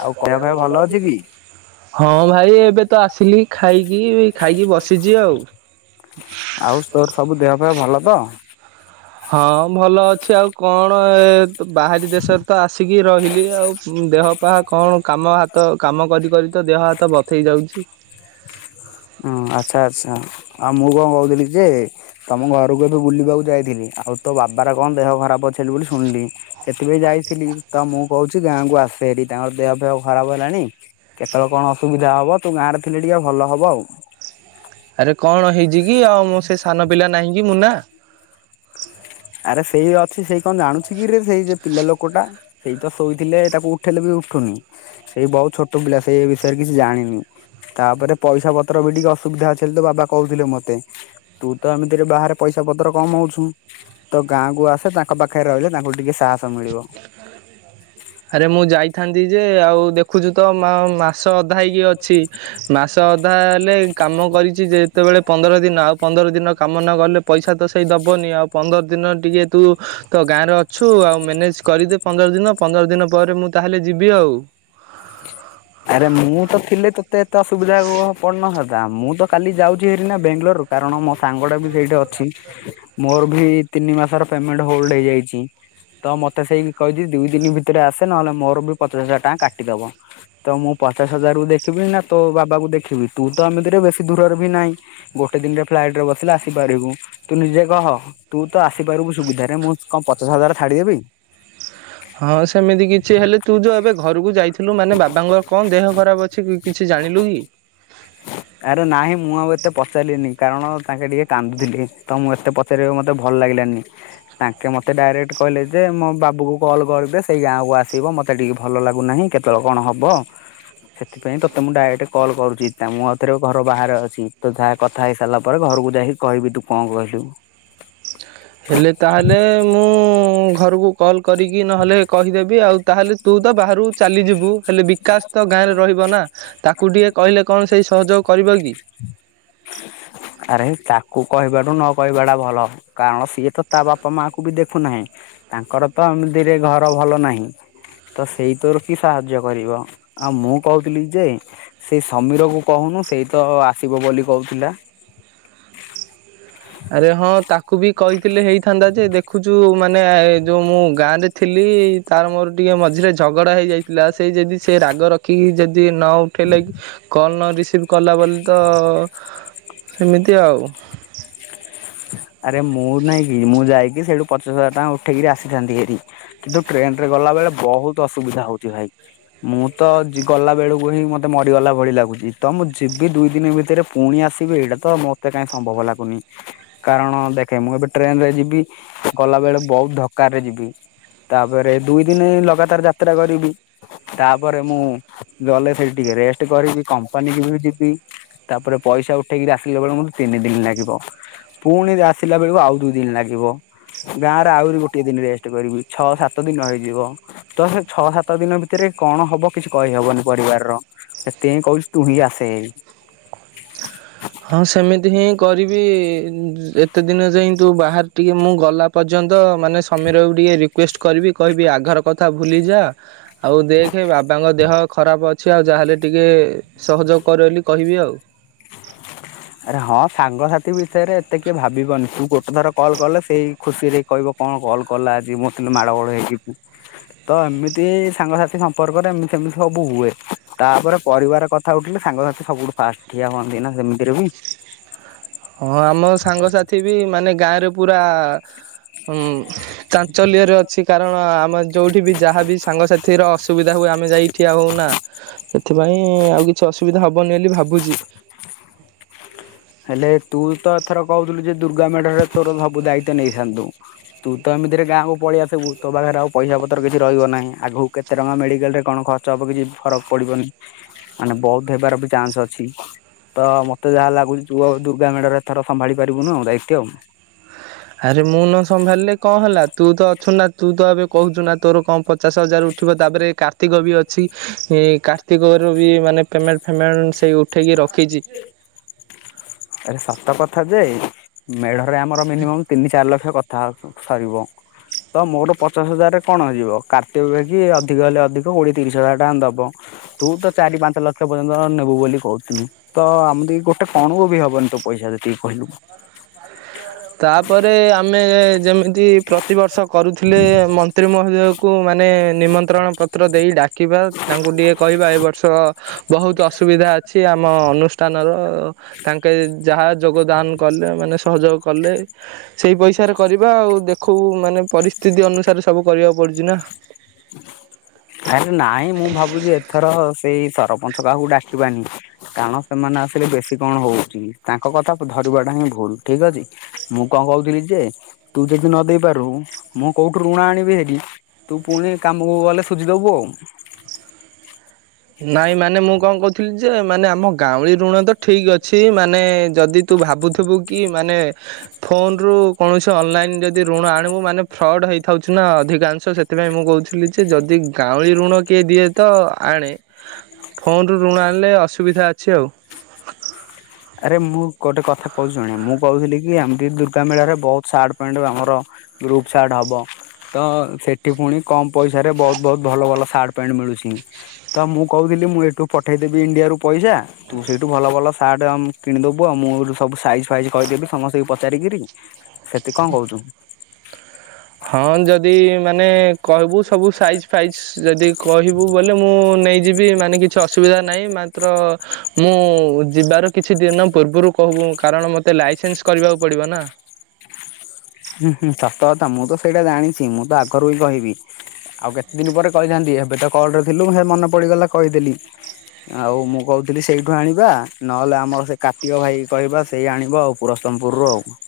ଆଉ କହିବା ପାଇଁ ଭଲ ଅଛି କି? ହଁ ଭାଇ ଏବେ ତ ଆସିଲି ଖାଇକି ଖାଇକି ବସିଛି ଆଉ। ଆଉ ତୋର ସବୁ ଦେହ ପାହ ଭଲ ତ? ହଁ ଭଲ ଅଛି ଆଉ କଣ ଏ ବାହାରି ଦେଶରେ ତ ଆସିକି ରହିଲି ଆଉ। ହଁ ଦେହ ପାହା କଣ କାମ ହାତ କାମ କରି କରି ତ ଦେହ ହାତ ବଥେଇ ଯାଉଛି। ହୁଁ ଆଚ୍ଛା ଆଚ୍ଛା ଆଉ ମୁଁ କଣ କହୁଥିଲି ଯେ ତମ ଘରକୁ ଏବେ ବୁଲିବାକୁ ଯାଇଥିଲି ଆଉ ତୋ ବାବାର କଣ ଦେହ ଖରାପ ଅଛି ବୋଲି ଶୁଣିଲି। ସେଥିପାଇଁ ଯାଇଥିଲି ତ ମୁଁ କହୁଛି ଗାଁକୁ ଆସ ହେରି। ତାଙ୍କର ଦେହ ଫେହ ଖରାପ ହେଲାଣି କେତେବେଳେ କଣ ଅସୁବିଧା ହବ ତୁ ଗାଁରେ ଥିଲେ ଟିକେ ଭଲ ହବ ଆଉ। ଆରେ କଣ ହେଇ ଛି କି ଆଉଁ ସେ ସାନ ପିଲା ନାହିଁ କି ମୁନା? ଆରେ ସେଇ ଅଛି ସେଇ କଣ ଜାଣୁଛି କିରେ ସେଇ ଯେ ପିଲା ଲୋକ ଟା। ସେଇ ତ ଶୋଇଥିଲେ ତାକୁ ଉଠେଇଲେ ବି ଉଠୁନି। ସେଇ ବହୁତ ଛୋଟ ପିଲା ସେଇ ବିଷୟରେ କିଛି ଜାଣିନି। ତାପରେ ପଇସା ପତ୍ର ବି ଟିକେ ଅସୁବିଧା ଅଛି ତ ବାବା କହୁଥିଲେ ମତେ। ତୁ ତ ଏମିତିରେ ବାହାରେ ପଇସା ପତ୍ର କମାଉଛୁ। ତ ଗାଁକୁୁ ଆସେ ତାଙ୍କ ପାଖରେ ରହିଲେ ତାଙ୍କୁ ଟିକେ ସାହସ ମିଳିବ। ଆରେ ମୁଁ ଯାଇଥାନ୍ତି ଯେ ଆଉ ଦେଖୁଛୁ ତ ମା ମାସ ଅଧା ହେଇକି ଅଛି। ମାସ ଅଧା ହେଲେ କାମ କରିଛି ଯେ ଯେତେବେଳେ ପନ୍ଦର ଦିନ ଆଉ ପନ୍ଦର ଦିନ କାମ ନଗଲେ ପଇସା ତ ସେଇ ଦବନି ଆଉ ପନ୍ଦର ଦିନ ଟିକେ ତୁ ତ ଗାଁରେ ଅଛୁ ଆଉ ମ୍ୟାନେଜ୍ କରିଦେ ପନ୍ଦର ଦିନ ପନ୍ଦର ଦିନ ପରେ ମୁଁ ତାହେଲେ ଯିବି ଆଉ। ଆରେ ମୁଁ ତ ଥିଲେ ତୋତେ ଏତେ ଅସୁବିଧା ପଡିନଥା ମୁଁ ତ କାଲି ଯାଉଛି ହେରି ନା ବେଙ୍ଗାଲୋରୁ କାରଣ ମୋ ସାଙ୍ଗଟା ବି ସେଇଠି ଅଛି। ମୋର ବି ତିନି ମାସର ପେମେଣ୍ଟ ହୋଲଡ ହେଇଯାଇଛି। ତ ମତେ ସେଇକି କହିଛି ଦି ଦିନ ଭିତରେ ଆସେ ନହେଲେ ମୋର ବି ପଚାଶ ହଜାର ଟଙ୍କା କାଟିଦବ। ତ ମୁଁ ପଚାଶ ହଜାର କୁ ଦେଖିବି ନା ତୋ ବାବା କୁ ଦେଖିବି ତୁ ତ ଏମିତିରେ ବେଶୀ ଦୂରରେ ବି ନାହିଁ। ଗୋଟେ ଦିନରେ ଫ୍ଲାଇଟ ରେ ବସିଲେ ଆସିପାରିବୁ ତୁ ନିଜେ କହ। ତୁ ତ ଆସିପାରିବୁ ସୁବିଧାରେ ମୁଁ କ ପଚାଶ ହଜାର ଛାଡ଼ିଦେବି। ହଁ ସେମିତି କିଛି ହେଲେ ତୁ ଯୋଉ ଏବେ ଘରକୁ ଯାଇ ଥିଲୁ ମାନେ ବାବାଙ୍କର କଣ ଦେହ ଖରାପ ଅଛି କିଛି ଜାଣିଲୁ କି? ଆରେ ନାଇଁ ମୁଁ ଆଉ ଏତେ ପଚାରିଲିନି କାରଣ ତାଙ୍କେ ଟିକେ କାନ୍ଦୁଥିଲି ତ ମୁଁ ଏତେ ପାରି ରିବାକୁ ମତେ ଭଲ ଲାଗିଲାନି। ତାଙ୍କେ ମୋତେ ଡାଇରେକ୍ଟ କହିଲେ ଯେ ମୋ ବାବୁ କଲ୍ କରିବେ ସେଇ ଗାଁକୁ ଆସିବ ମୋତେ ଟିକେ ଭଲ ଲାଗୁନାହିଁ କେତ ଳ କଣ ହବ ସେଥିପାଇଁ ତୋତେ ମୁଁ ଡାଇରେକ୍ଟ କଲ୍ କରୁଛି ଏଥରେ ଘର ବାହାରେ ଅଛି ତ ଯାହା କଥା ହେଇସାରିଲା ପରେ ଘରକୁ ଯାଇକି କହିବି ତୁ କଣ କହିଲୁ। ହେଲେ ତାହେଲେ ମୁଁ ଘରକୁ କଲ୍ କରିକି ନହେଲେ କହିଦେବି ଆଉ ତାହେଲେ ତୁ ତ ବାହାରୁ କୁ ଚାଲିଯିବୁ ହେଲେ ବିକାଶ ତ ଗାଁରେ ରହିବ ନା। ତାକୁ ଟିକେ କହିଲେ କଣ ସେଇ ସହଯୋଗ କରିବ କି। ଆରେ ତାକୁ କହିବାଠୁ ନ କହିବାଟା ଭଲ କାରଣ ସିଏ ତ ତା ବାପା ମା ଙ୍କୁ ବି ଦେଖୁନାହିଁ। ତାଙ୍କର ତ ଏମିତିରେ ଘର ଭଲ ନାହିଁ। ତ ସେଇ ତୋର କି ସାହାଯ୍ୟ କରିବ ଆଉ ମୁଁ କହୁଥିଲି ଯେ ସେଇ ସମୀର କୁ କହୁନୁ ସେଇ ତ ଆସିବ ବୋଲି କହୁଥିଲା। ଆରେ ହଁ ତାକୁ ବି କହିଥିଲେ ହେଇଥାନ୍ତା ଯେ ଦେଖୁଛୁ ମାନେ ଯୋଉ ମୁଁ ଗାଁ ରେ ଥିଲି। ତାର ମୋର ଟିକେ ମଝିରେ ଝଗଡା ହେଇଯାଇଥିଲା ସେଇ ଯଦି ସେ ରାଗ ରଖିକି ଯଦି ଦି ନ ଉଠେଇଲେ କଲ୍ ନ ରିସିଭ୍ କଲା ବୋଲି ତ ସେମିତି ଆଉ। ଆରେ ମୁଁ ନାଇଁ କି ମୁଁ ଯାଇକି ସେଇଠୁ ପଚାଶ ହଜାର ଟଙ୍କା ଉଠେଇକିରି ଆସିଥାନ୍ତି ହେରି। କିନ୍ତୁ ଟ୍ରେନ୍ଟ ରେ ଗଲା ବେଳେ ବହୁତ୍ ଅସୁବିଧା ହଉଛି ଭାଇ। ମୁଁ ତ ଜି ଗଲା ବେଳକୁ ହିଁ ମତେ ମରିଗଲା ଭଳି ଲାଗୁଛି ତ ମୁଁ ଯିବି ଦୁଇ ଦିନ ଭିତରେ ପୁଣି ଆସିବେ ଏଇଟା ତ ମତେ କାଇହିଁ ସମ୍ଭବ ଲାଗୁନି। କାରଣ ଦେଖେ ମୁଁ ଏବେ ଟ୍ରେନରେ ଯିବି ଗଲା ବେଳେ ବହୁତ ଧକ୍କା ରେ ଯିବି। ତାପରେ ଦୁଇ ଦିନ ଲଗାତାର୍ ଯାତ୍ରା କରିବି। ତାପରେ ମୁଁ ଗଲେ ସେଠି ଟିକେ ରେଷ୍ଟ କରିବି କମ୍ପାନୀକୁ ବି ଯିବି। ତାପରେ ପଇସା ଉଠେଇକିରି ଆସିଲା ବେଳେ ମୋତେ ତିନି ଦିନ ଲାଗିବ। ପୁଣି ଆସିଲା ବେଳକୁ ଆଉ ଦୁଇ ଦିନ ଲାଗିବ। ଗାଁରେ ଆହୁରି ଗୋଟେ ଦିନ ରେଷ୍ଟ କରିବି ଛଅ ସାତ ଦିନ ହେଇଯିବ। ତ ସେ ଛଅ ସାତ ଦିନ ଭିତରେ କଣ ହବ କିଛି କହିହବନି ପରିବାରର। ସେଥିପାଇଁ କହୁଛି ତୁ ହିଁ ଆସେ। ହଁ ସେମିତି ହିଁ କରିବି ଏତେ ଦିନ ଯାଇ ତୁ ବାହାରେ ଥିଲୁ ମୁଁ ଗଲା ପର୍ଯ୍ୟନ୍ତ ମାନେ ସମୀର କୁ ଟିକେ ରିକ୍ୱେଷ୍ଟ କରିବି କହିବି ଆଘର କଥା ଭୁଲି ଯା। ଆଉ ଦେଖେ ବାବାଙ୍କ ଦେହ ଖରାପ୍ ଅଛି ଆଉ ଯାହାହେଲେ ଟିକେ। ସହଯୋଗ୍ କରେ ବୋଲି କହିବି ଆଉ। ଆରେ ହଁ ସାଙ୍ଗସାଥି ବିଷୟରେ ଏତେ କିଏ ଭାବିବନି ତୁ ଗୋଟେ ଥର କଲ୍ କଲେ ସେଇ ଖୁସିରେ କହିବ କଁ କଲ୍ କଲା ଆଜି ମଁ ଟିକେ ମାଡଗୋଳ ହେଇକି ବି। ତ ଏମିତି ସାଙ୍ଗସାଥି ସମ୍ପର୍କରେ ଏମିତି ସେମିତି ସବୁ ହୁଏ ତାପରେ ପରିବାର କଥା ଥା ଉଠିଲେ ସାଙ୍ଗସାଥି ସବୁଠୁ ଫାଷ୍ଟ ଠିଆ ହୁଅନ୍ତି ନା ସେମିତିରେ ବି। ହଁ ଆମ ସାଙ୍ଗସାଥି ବି ମାନେ ଗାଁରେ ପୁରା ହୁଁ ଚାଞ୍ଚଲ୍ୟରେ ଅଛି କାରଣ ଯୋଉଠି ବି ଯାହା ବିି ସାଙ୍ଗସାଥି ର ଅସୁବିଧା ହୁଏ ଆମେ ଯାଇ ଠିଆ ହଉନା ସେଥି ପାଇଁ ଆଉ କିଛି ଅସୁବିଧା ହବନି ବୋଲି ଭାବୁଛି। ହେଲେ ତୁ ତ ଏଥର କହୁଥିଲୁ ଯେ ଦୁର୍ଗା ମେଢରେ ତୋର ସବୁ ଦାୟିତ୍ୱ ନେଇଥାନ୍ତୁ। ତୁ ତ ଏମିତିରେ ଗାଁକୁୁ ପଳେଇ ଆସିବୁ ତୋ ପାଖରେ ଆଉ ପଇସା ପତ୍ର କିଛି ରହିବ ନାହିଁ। ଆଗକୁ କେତେ ଟଙ୍କା ମେଡିକାଲ ରେ କଣ ଖର୍ଚ ହବ କିଛି ଫରକ ପଡିବନି। ମାନେ ବହୁତ୍ ହେବାର ବି ଚାନ୍ସ ଅଛି ତ ମତେ ଯାହା ଲାଗୁ ତୁ ଆଉ ଦୁର୍ଗା ମେଢରେ ଏଥର ସମ୍ଭଳି ପାରିବୁନୁ ଦାୟିତ୍ୱ ଆରେ ମୁଁ ନ ସମ୍ଭାଳିଲେ କଣ ହେଲା ତୁ ତ ଅଛୁ ନା ତୁ ତ ଏବେ କହୁଛୁ ନା ତୋର କଣ ପଚାଶ ହଜାର ଉ ଠିବ ତାପରେ କାର୍ତ୍ତିକ ବି ଅଛି କାର୍ତ୍ତିକ ର ବି ମାନେ ପେମେଣ୍ଟ ଫେମେନ୍ଟ ସେଇ ଉ ଠେଇକି ରଖିଛି। ଆରେ ସତ କଥା ଯେ ମେଢରେ ଆମର ମିନିମମ୍ ତିନି ଚାରି ଲକ୍ଷ କଥା ସରିବ। ତ ମୋର ପଚାଶ ହଜାରରେ କଣ ହେଇଯିବ [unintelligible] ଅଧିକ ହେଲେ ଅଧିକ କୋଡିଏ ତିରିଶ ହଜାର ଟଙ୍କା ଦବ। ତୁ ତ ଚାରି ପାଞ୍ଚ ଲକ୍ଷ ପର୍ଯ୍ୟନ୍ତ ନେବୁ ବୋଲି କହୁଥିଲୁ। ତ ଆମକୁ ଗୋଟେ କଣକୁ ବି ହବନି ତୁ ପଇସା ଯେତିକି କହିଲୁ ତାପରେ ଆମେ ଯେମିତି ପ୍ରତିବର୍ଷ କରୁଥିଲେ ମ ମନ୍ତ୍ରୀ ମହୋଦୟକୁ ମାନେ ନିମନ୍ତ୍ରଣ ପତ୍ର ଦେଇ ଡାକିବା ତାଙ୍କୁ ଟିକଏ କହିବା ଏ ବର୍ଷ ବହୁତ ଅସୁବିଧା ଅଛି ଆମ ଅନୁଷ୍ଠାନର ତାଙ୍କେ ଯାହା ଯୋଗଦାନ କଲେ ମାନେ ସହଯୋଗ କଲେ ସେଇ ପଇସାରେ କରିବା ଆଉ ଦେଖ ଖୁବ ମାନେ ପରିସ୍ଥିତି ଅନୁସାରେ ସବୁ କରିବାକୁ ପଡୁଛି ନା [unintelligible] ଆରେ ନାଇଁ ମୁଁ ଭାବୁଛି ଏଥର ସେଇ ସରପଞ୍ଚ କାହାକୁ ଡାକିବାନି। କାରଣ ସେମାନେ ଆସିଲେ ବେଶୀ କଣ ହଉଛି କି ତାଙ୍କ କଥା କୁ ଧରିବା ଟା ହିଁ ଭୁଲ ଠିକ ଅଛି। ମୁଁ କଣ କହୁଥିଲି ଯେ ତୁ ଯଦି ନ ଦେଇେ ପାରୁ ମୁଁ କୋଉଠୁ ଋଣ ଆଣିବି ହେରି ତୁ ପୁଣି କାମକୁ ଗଲେ ସୁଝିଦବୁ ଆଉ ନାଇଁ ମାନେ ମୁଁ କଣ କହୁଥିଲି ଯେ ମାନେ ଆମ ଗାଉଁଳି ଋଣ ତ ଠିକ ଅଛି ମାନେ ଯଦି ତୁ ଭାବୁଥିବୁ କି ମାନେ ଫୋନ ରୁ କୌଣସି ଅନଲାଇନ୍ ଯଦି ଋଣ ଆଣିବୁ ମାନେ ଫ୍ରଡ଼୍ ହେଇଥାଉଛି ନା ଅଧିକାଂଶ ସେଥିପାଇଁ ମୁଁ କହୁଛି ନିଯେ ଯଦି ଗାଉଁଲି ଋଣ କିଏ ଦିଏ ତ ଆଣେ ଫୋନ୍ ରୁ ଋଣ ଆଣିଲେ ଅସୁବିଧା ଅଛି ଆଉ ଆରେ ମୁଁ ଗୋଟେ କଥା କହୁଛି ଶଣେ ମୁଁ କହୁଥିଲି କି ଏମିତି ଦୁର୍ଗା ମେଢରେ ବହୁତ ସାଟ୍ ପ୍ୟାଣ୍ଟ ଆମର ଗୃପ୍ ସାର୍ଟ ହବ ତ ସେଠି ପୁଣି କମ ପଇସାରେ ବହୁତ ବହୁତ ଭଲ ଭଲ ସାର୍ଟ ପ୍ୟାଣ୍ଟ ମିଳୁଛି ତ ମୁଁ କହୁଥିଲି ମୁଁ ଏଇଠୁ ପଠେଇଦେବି ଇଣ୍ଡିଆ ରୁ ପଇସା ତୁ ସେଇଠୁ ଭଲ ଭଲ ସାର୍ଟ ଦେବୁ ଆଉ ମୁଁ ସବୁ ସାଇଜ ଫାଇଜ୍ କରିଦେବି ସମସ୍ତଙ୍କୁ ପଚାରିକିରି ସେଠି କଣ କହୁଛୁ? ହଁ ଯଦି ମାନେ କହିବୁ ସବୁ ସାଇଜ ଫାଇଜ ଯଦି କହିବୁ ବଲେ ମୁଁ ନେଇଯିବି ମାନେ କିଛି ଅସୁବିଧା ନାହିଁ ମାତ୍ର ମୁଁ ଯିବାର କିଛି ଦିନ ପୂର୍ବରୁ କହିବୁ କାରଣ ମତେ ଲାଇସେନ୍ସ କରିବାକୁ ପଡିବ ନା। ହୁଁ ହୁଁ ସତ କଥା ମୁଁ ତ ସେଇଟା ଜାଣିଛି ମୁଁ ତ ଆଗରୁ ହିଁ କହିବି। ଆଉ କେତେ ଦିନ ପରେ କହିଥାନ୍ତି ଏବେ ତ କଲରେ ଥିଲୁଁ ସେ ମନେ ପଡିଗଲା କହିଦେଲି। ଆଉ ମୁଁ କହୁଛିି କଥିଲି ସେଇଠୁ ଆଣିବା ନହେଲେ ଆମର ସେ କାର୍ତିକ ଭାଇ କହିବା ସେଇ ଆଣିବ ଆଉ ପୁରସମପୁରରୁ ଆଉ।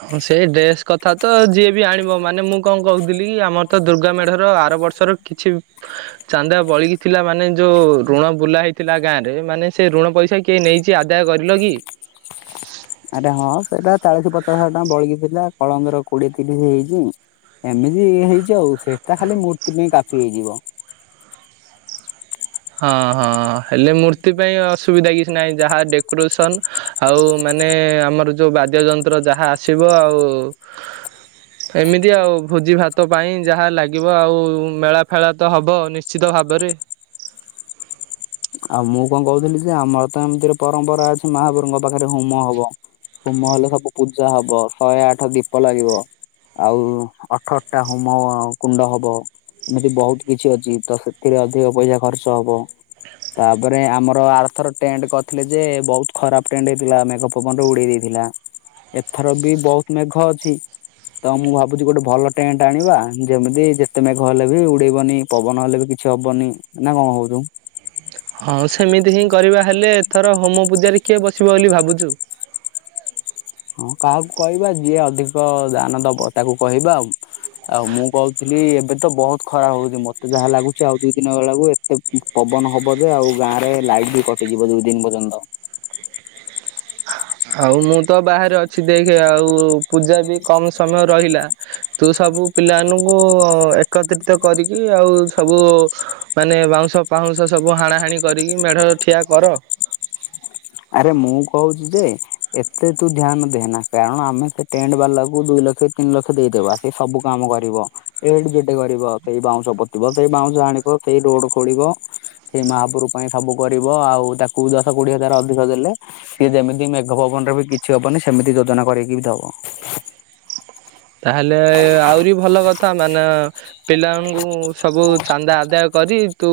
ହଁ ସେଇ ଡ୍ରେସ କଥା ତ ଯିଏ ବି ଆଣିବ ମାନେ ମୁଁ କଣ କହୁଥିଲି କି ଆମର ତ ଦୁର୍ଗା ମେଢର ଆର ବର୍ଷର କିଛି ଚାନ୍ଦା ବଳିକିଥି ଥିଲା ମାନେ ଯୋଉ ଋଣ ବୁଲା ହେଇଥିଲା ଗାଁ ରେ ମାନେ ସେ ଋଣ ପଇସା କିଏ ନେଇଛି ଆଦାୟ କରିଲ କି? [unintelligible] ଆରେ ହଁ ସେଟା ଚାଳିଶ ପଚାଶ ହଜ ଟଙ୍କା ବଳଗି ଥିଲା କଳନ୍ଦର କୋଡିଏ ତିରିଶ ହେଇଛି। ଏମିତି ହେଇଛି ଆଉ ସେଟା ଖାଲି ମୂର୍ତ୍ତି ପାଇଁ କାଫି ହେଇଯିବ। ହଁ ହଁ ହେଲେ ମୂର୍ତ୍ତି ପାଇଁ ଅସୁବିଧା କିଛି ନାହିଁ ଯାହା ଡେ କୋରେସନ ଆଉ ମାନେ ଆମର ଯୋଉ ବାଦ୍ୟ ଯନ୍ତ୍ର ଯାହା ଆସିବ ଆଉ। [unintelligible] ଏମିତି ଆଉ। ଭୋଜି ଭାତ ପାଇଁ ଯାହା ଲାଗିବ ଆଉ ମେଳା ଫେଳା ତ ହବ ନିଶ୍ଚିତ ଭାବରେ। ଆଉ ମୁଁ କଣ କହୁଥିଲି ଯେ ଆମର ତ ଏମିତିରେ ପରମ୍ପରା ଅଛି ମହାପୁରୁଙ୍କ ପାଖରେ ହୁମ ହବ। ହୋମ ହେଲେ ସବୁ ପୂଜା ହବ ଶହେ ଆଠ ଦୀପ ଲାଗିବ। ଆଉ ଅଠଟା ହୋମ କୁଣ୍ଡ ହବ। ଏମିତି ବହୁତ କିଛି ଅଛି ତ ସେଥିରେ ଅଧିକ ପଇସା ଖର୍ଚ୍ଚ ହବ। ତାପରେ ଆମର ଆର୍ଥର ଟେଣ୍ଟ କରିଥିଲେ ଯେ ବହୁତ ଖରାପ ଟେଣ୍ଟ ହେଇଥିଲା ମେଘ ପବନରେ ଉଡେଇ ଦେଇଥିଲା। ଏଥର ବି ବହୁତ ମେଘ ଅଛି। ତ ମୁଁ ଭାବୁଛି ଗୋଟେ ଭଲ ଟେଣ୍ଟ ଆଣିବା ଯେମିତି ଯେତେ ମେଘ ହେଲେ ବି ଉଡେଇବନି। ପବନ ହେଲେ ବି କିଛି ହବନି ନା କଣ କହୁଛୁ? ହଁ ସେମିତି ହିଁ କରିବା ହେଲେ ଏଥର ହୋମ ପୂଜାରେ କିଏ ବସିବ ବୋଲି ଭାବୁଛୁ? ହଁ କାହାକୁ କହିବା ଯିଏ ଅଧିକ ଦାନ ଦବ ତାକୁ କହିବା ଆଉ ଆଉ ମୁଁ କହୁଥିଲି ଏବେ ତ ବହୁତ ଖରାପ ହଉଛି ମତେ ଯାହା ଲାଗୁଛି ଆଉ ଦୁଇ ଦିନ ବଲା ବକୁ ଏ ଏ ପବନ ହବ ଯେ ଆଉ ଗାଁ ରେ ଲାଇଟ୍ ବି କଟିଯିବ ଦୁଇ ଦିନ ପର୍ଯ୍ୟନ୍ତ। ଆଉ ମୁଁ ତ ବାହାରେ ଅଛି ଦେଖି ଆଉ ପୂଜା ବି କମ ସମୟ ରହିଲା। ତୁ ସବୁ ପିଲାମାନଙ୍କୁ ଏକତ୍ରିତ କରିକି ଆଉ ସବୁ ମାନେ ବାଉଁଶ ପାଉଁଶ ସବୁ ହାଣାହାଣି କରିକି ମେଢ ଠିଆ କର। ଆରେ ମୁଁ କହୁଛି ଯେ ଏତେ ତୁ ଧ୍ୟାନ ଦେହନା କାରଣ ଆମେ ସେ ଟେଣ୍ଟ ବାଲାକୁୁ ଦୁଇ ଲକ୍ଷ ତିନି ଲକ୍ଷ ଦେଇଦବା। ସେ ସବୁ କାମ କରିବ ଏଇଠି ଯେଠେ କରିବ ସେଇ ବାଉଁଶ ପୋତିବ ସେଇ ବାଉଁଶ ଆଣ ଆ ସେହି ରୋଡ଼ ଖୋଳିବ। ସେଇ ମହାପୁର ପାଇଁ ସବୁ କରିବ ଆଉ ତାକୁ ଦଶ କୋଡିଏ ହଜାର ଅଧିକ ଦେଲେ। ସିଏ ଯେମିତି ମେଘ ପବନରେ ବି କିଛି ହବନି ସେମିତି ଯୋଜନା କରିକି ବି ଦବ। ତାହେଲେ ଆହୁରି ଭଲ କଥା ମାନେ ପିଲାଙ୍କୁ ସବୁ ଚାନ୍ଦା ଆଦାୟ କରି ତୁ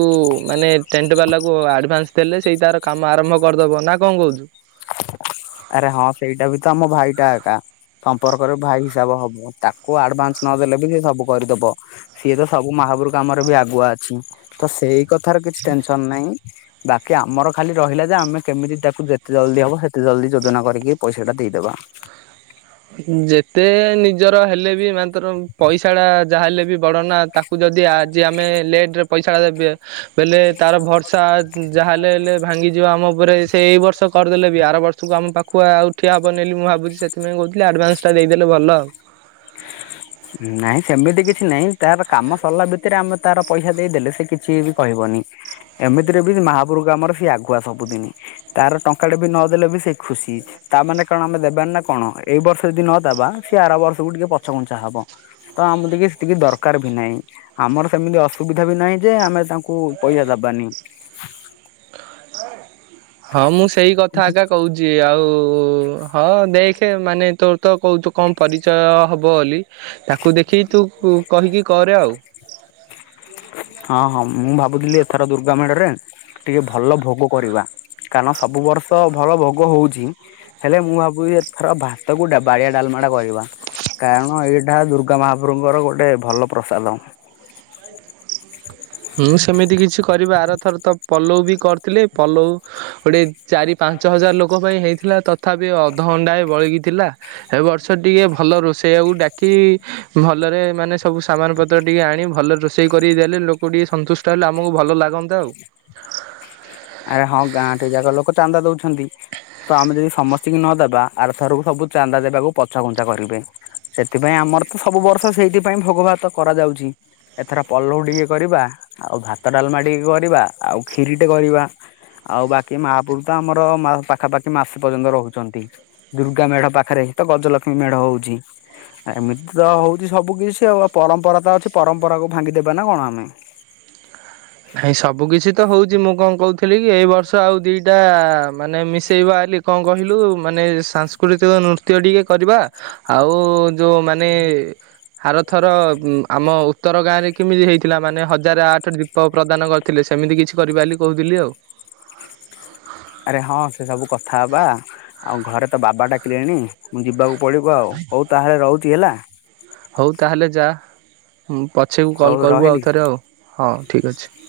ମାନେ ଟେଣ୍ଟ ବାଲାକୁ ଆଡ଼ଭାନ୍ସ ଦେଲେ ସେଇ ତାର କାମ ଆରମ୍ଭ କରିଦେବ ନା କଣ କହୁଛୁ? ଆରେ ହଁ ସେଇଟା ବି ତ ଆମ ଭାଇଟା ଏକା ସମ୍ପର୍କରେ ଭାଇ ହିସାବ ହବ ତାକୁ ଆଡଭାନ୍ସ ନଦେଲେ ବି ସେ ସବୁ କରିଦବ। ସିଏ ତ ସବୁ ମହାପୁରୁ କାମରେ ବି ଆଗୁଆ ଅଛି ତ ସେଇ କଥାର କିଛି ଟେନସନ ନାହିଁ। ବାକି ଆମର ଖାଲି ରହିଲା ଯେ ଆମେ କେମିତି ତାକୁ ଯେତେ ଜଲଦି ହବ ସେତେ ଜଲଦି ଯୋଜନା କରିକି ପଇସାଟା ଦେଇଦବା। ଯେତେ ନିଜର ହେଲେ ବି ମାତର ପଇସା ଟା ଯାହା ହେଲେ ବି ବଡ ନା ତାକୁ କୁ ଯଦି ଆଜି ଆମେ ଲେଟରେ ପଇସାଟା ଦେବେ ବଲେ ତାର ଭରସା ଯାହା ହେଲେ ହେଲେ ଭାଙ୍ଗିଯିବ ଆମ ଉପରେ ସେ ଏଇ ବର୍ଷ- କରିଦେଲେ ବି ଆର ବର୍ଷକୁ ଆମ ପାଖକୁ ଆଉ ଠିଆ ହେବନେଲି ମୁଁ ଭାବୁଛି ସେଥିପାଇଁ କହୁଥିଲି। ଆଡ଼ଭାନ୍ସଟା ଦେଇଦେଲେ ଭଲ ଆଉ ନାଇଁ ସେମିତି କିଛି ନାଇଁ ତାର କାମ ସରିଲା ଭିତରେ ଆମେ ତାର ପଇସା ଦେଇଦେଲେ ସେ କିଛି ବି କହିବନି ଏମିତିରେ ବି ମହାପୁରୁକୁ ଆମର ସିଏ ଆଗୁଆ ସବୁଦିନ। ତାର ଟଙ୍କା ଟା ବି ନଦେଲେ ବି ସେ ଖୁସି। ତା ମାନେ କାରଣ ଆମେ ଦେବାନି ନା କଣ ଏଇ ବର୍ଷ ଯଦି ନଦବା ସିଏ ଆର ବର୍ଷକୁ ଟିକେ ପଛଘୁଞ୍ଚା ହବ। ତ ଆମ ଟିକେ ସେତିକି ଦରକାର ବି ନାହିଁ। ଆମର ସେମିତି ଅସୁବିଧା ବି ନାହିଁ ଯେ ଆମେ ତାଙ୍କୁ ପଇସା ଦବାନି। ହଁ ମୁଁ ସେଇ କଥା ଏକା କହୁଛି ଆଉ ହଁ ଦେଖେ ମାନେ ତୋ ତ କହୁଛୁ। କଣ ପରିଚୟ ହେବ ବୋଲି ତାକୁ ଦେଖେଇ ତୁ କହିକି କରେ ଆଉ ହଁ ହଁ ମୁଁ ଭାବୁଥିଲି ଏଥର ଦୁର୍ଗା ମେଢରେ ଟିକେ ଭଲ ଭୋଗ କରିବା। କାରଣ ସବୁ ବର୍ଷ ଭଲ ଭୋଗ ହଉଛି ହେଲେ ମୁଁ ଭାବୁଛି ଏଥର ଭା ତ ଗୋଟେ ବାଡିଆ ଡାଲମାଟା କରିବା କାରଣ ଏଇଟା ଦୁର୍ଗା ମହାପ୍ରଭୁଙ୍କର ଗୋଟ ଗୋଟେ ଭଲ ପ୍ରସାଦ। ମୁଁ ସେମିତି କିଛି କରିବା ଆରଥର ତ ପଲଉ ବି କରିଥିଲେ ପଲଉ ଗୋଟିଏ ଚାରି ପାଞ୍ଚ ହଜାର ଲୋକ ପାଇଁ ହେଇଥିଲା ତଥାପି ଅଧହାଣ୍ଡେ ବଳକି ଥିଲା। ଏ ବର୍ଷ ଟିକେ ଭଲ ରୋଷେଇଆକୁ ଡାକି ଭଲରେ ମାନେ ସବୁ ସମାନ ପତ୍ର ଟିକେ ଆଣି ଭଲରେ ରୋଷେଇ କରି ଦେଲେ ଲୋକ ତୁ ଟିକେ ସନ୍ତୁଷ୍ଟ ହେଲେ ଆମକୁ ଭଲ ଲାଗନନ୍ତା ଆଉ। ଆରେ ହଁ ଗାଁ ଟି ଯାକ ଲୋକ ଚାନ୍ଦା ଦଉଛନ୍ତି। ତ ଆମେ ଯଦି ସମସ୍ତତି କି ନଦବା ଆରଥରକୁ ସବୁ ଚାନ୍ଦା ଦେବାକୁ ପଛା ଘୁଞ୍ଚା କରିବେ। ସେଥିପାଇଁ ଆମର ତ ସବୁ ବର୍ଷ ସେଇଥିପାଇଁ ଭୋଗ ଭାତ କରାଯାଉଛି। ଏଥର ପଲଉ ଟିକେ କରିବା ଆଉ, ଭାତ, ଡାଲମା, ଟିକେ କରିବା ଆଉ କ୍ଷିରି ଟେ କରିବା। ଆଉ ବାକି ମହାପୁରୁଷ ଆମର ପାଖାପାଖି ମାସେ ପର୍ଯ୍ୟନ୍ତ ରହୁଛନ୍ତି। ଦୁର୍ଗା ମେଢ ପାଖରେ ତ ଗଜଲକ୍ଷ୍ମୀ ମେଢ ହଉଛି। ଏମିତି ତ ହଉଛି ସବୁ କିଛି ଆଉ ପରମ୍ପରା ତ ଅଛି ପରମ୍ପରା କୁ ଭାଙ୍ଗିଦବେ ନା କଣ ଆମେ। ନାଇଁ ସବୁ କିଛି ତ ହଉଛି ମୁଁ କଣ କହୁଥିଲି କି ଏଇ ବର୍ଷ ଆଉ ଦିଟା ମାନେ ମିଶି ସେଇ ବାଲି କଣ କହିଲୁ ମାନେ ସାଂସ୍କୃତିକ ନୃତ୍ୟ ଟିକେ କରି କରିବା ଆଉ ଯୋଉ ମାନେ ଆରଥର ଆମ ଉତ୍ତର ଗାଁ ରେ କେମିତି ହେଇଥିଲା। ମାନେ ହଜାର ଆଠ ଦୀପ ପ୍ରଦାନ କରିଥିଲେ ସେ ସେମିତି କିଛି କରିବା ବୋଲି କହୁଥିଲି ଆଉ। ଆରେ ହଁ ସେ ସବୁ କଥା ହବା ଆଉ ଘରେ ତ ବାବା ଡାକିଲେଣି। ମୁଁ ଯିବାକୁ ପଡିବ ଆଉ ହଉ ତାହେଲେ ରହୁଛି ହେଲା। ହଉ ତାହେଲେ ଯା ପଛେଇକୁ କଲ୍ ହଉ କରିବୁ ରହିଲି। ଆଉଥରେ ଆଉ ହଁ ଠିକ୍ ଅଛି।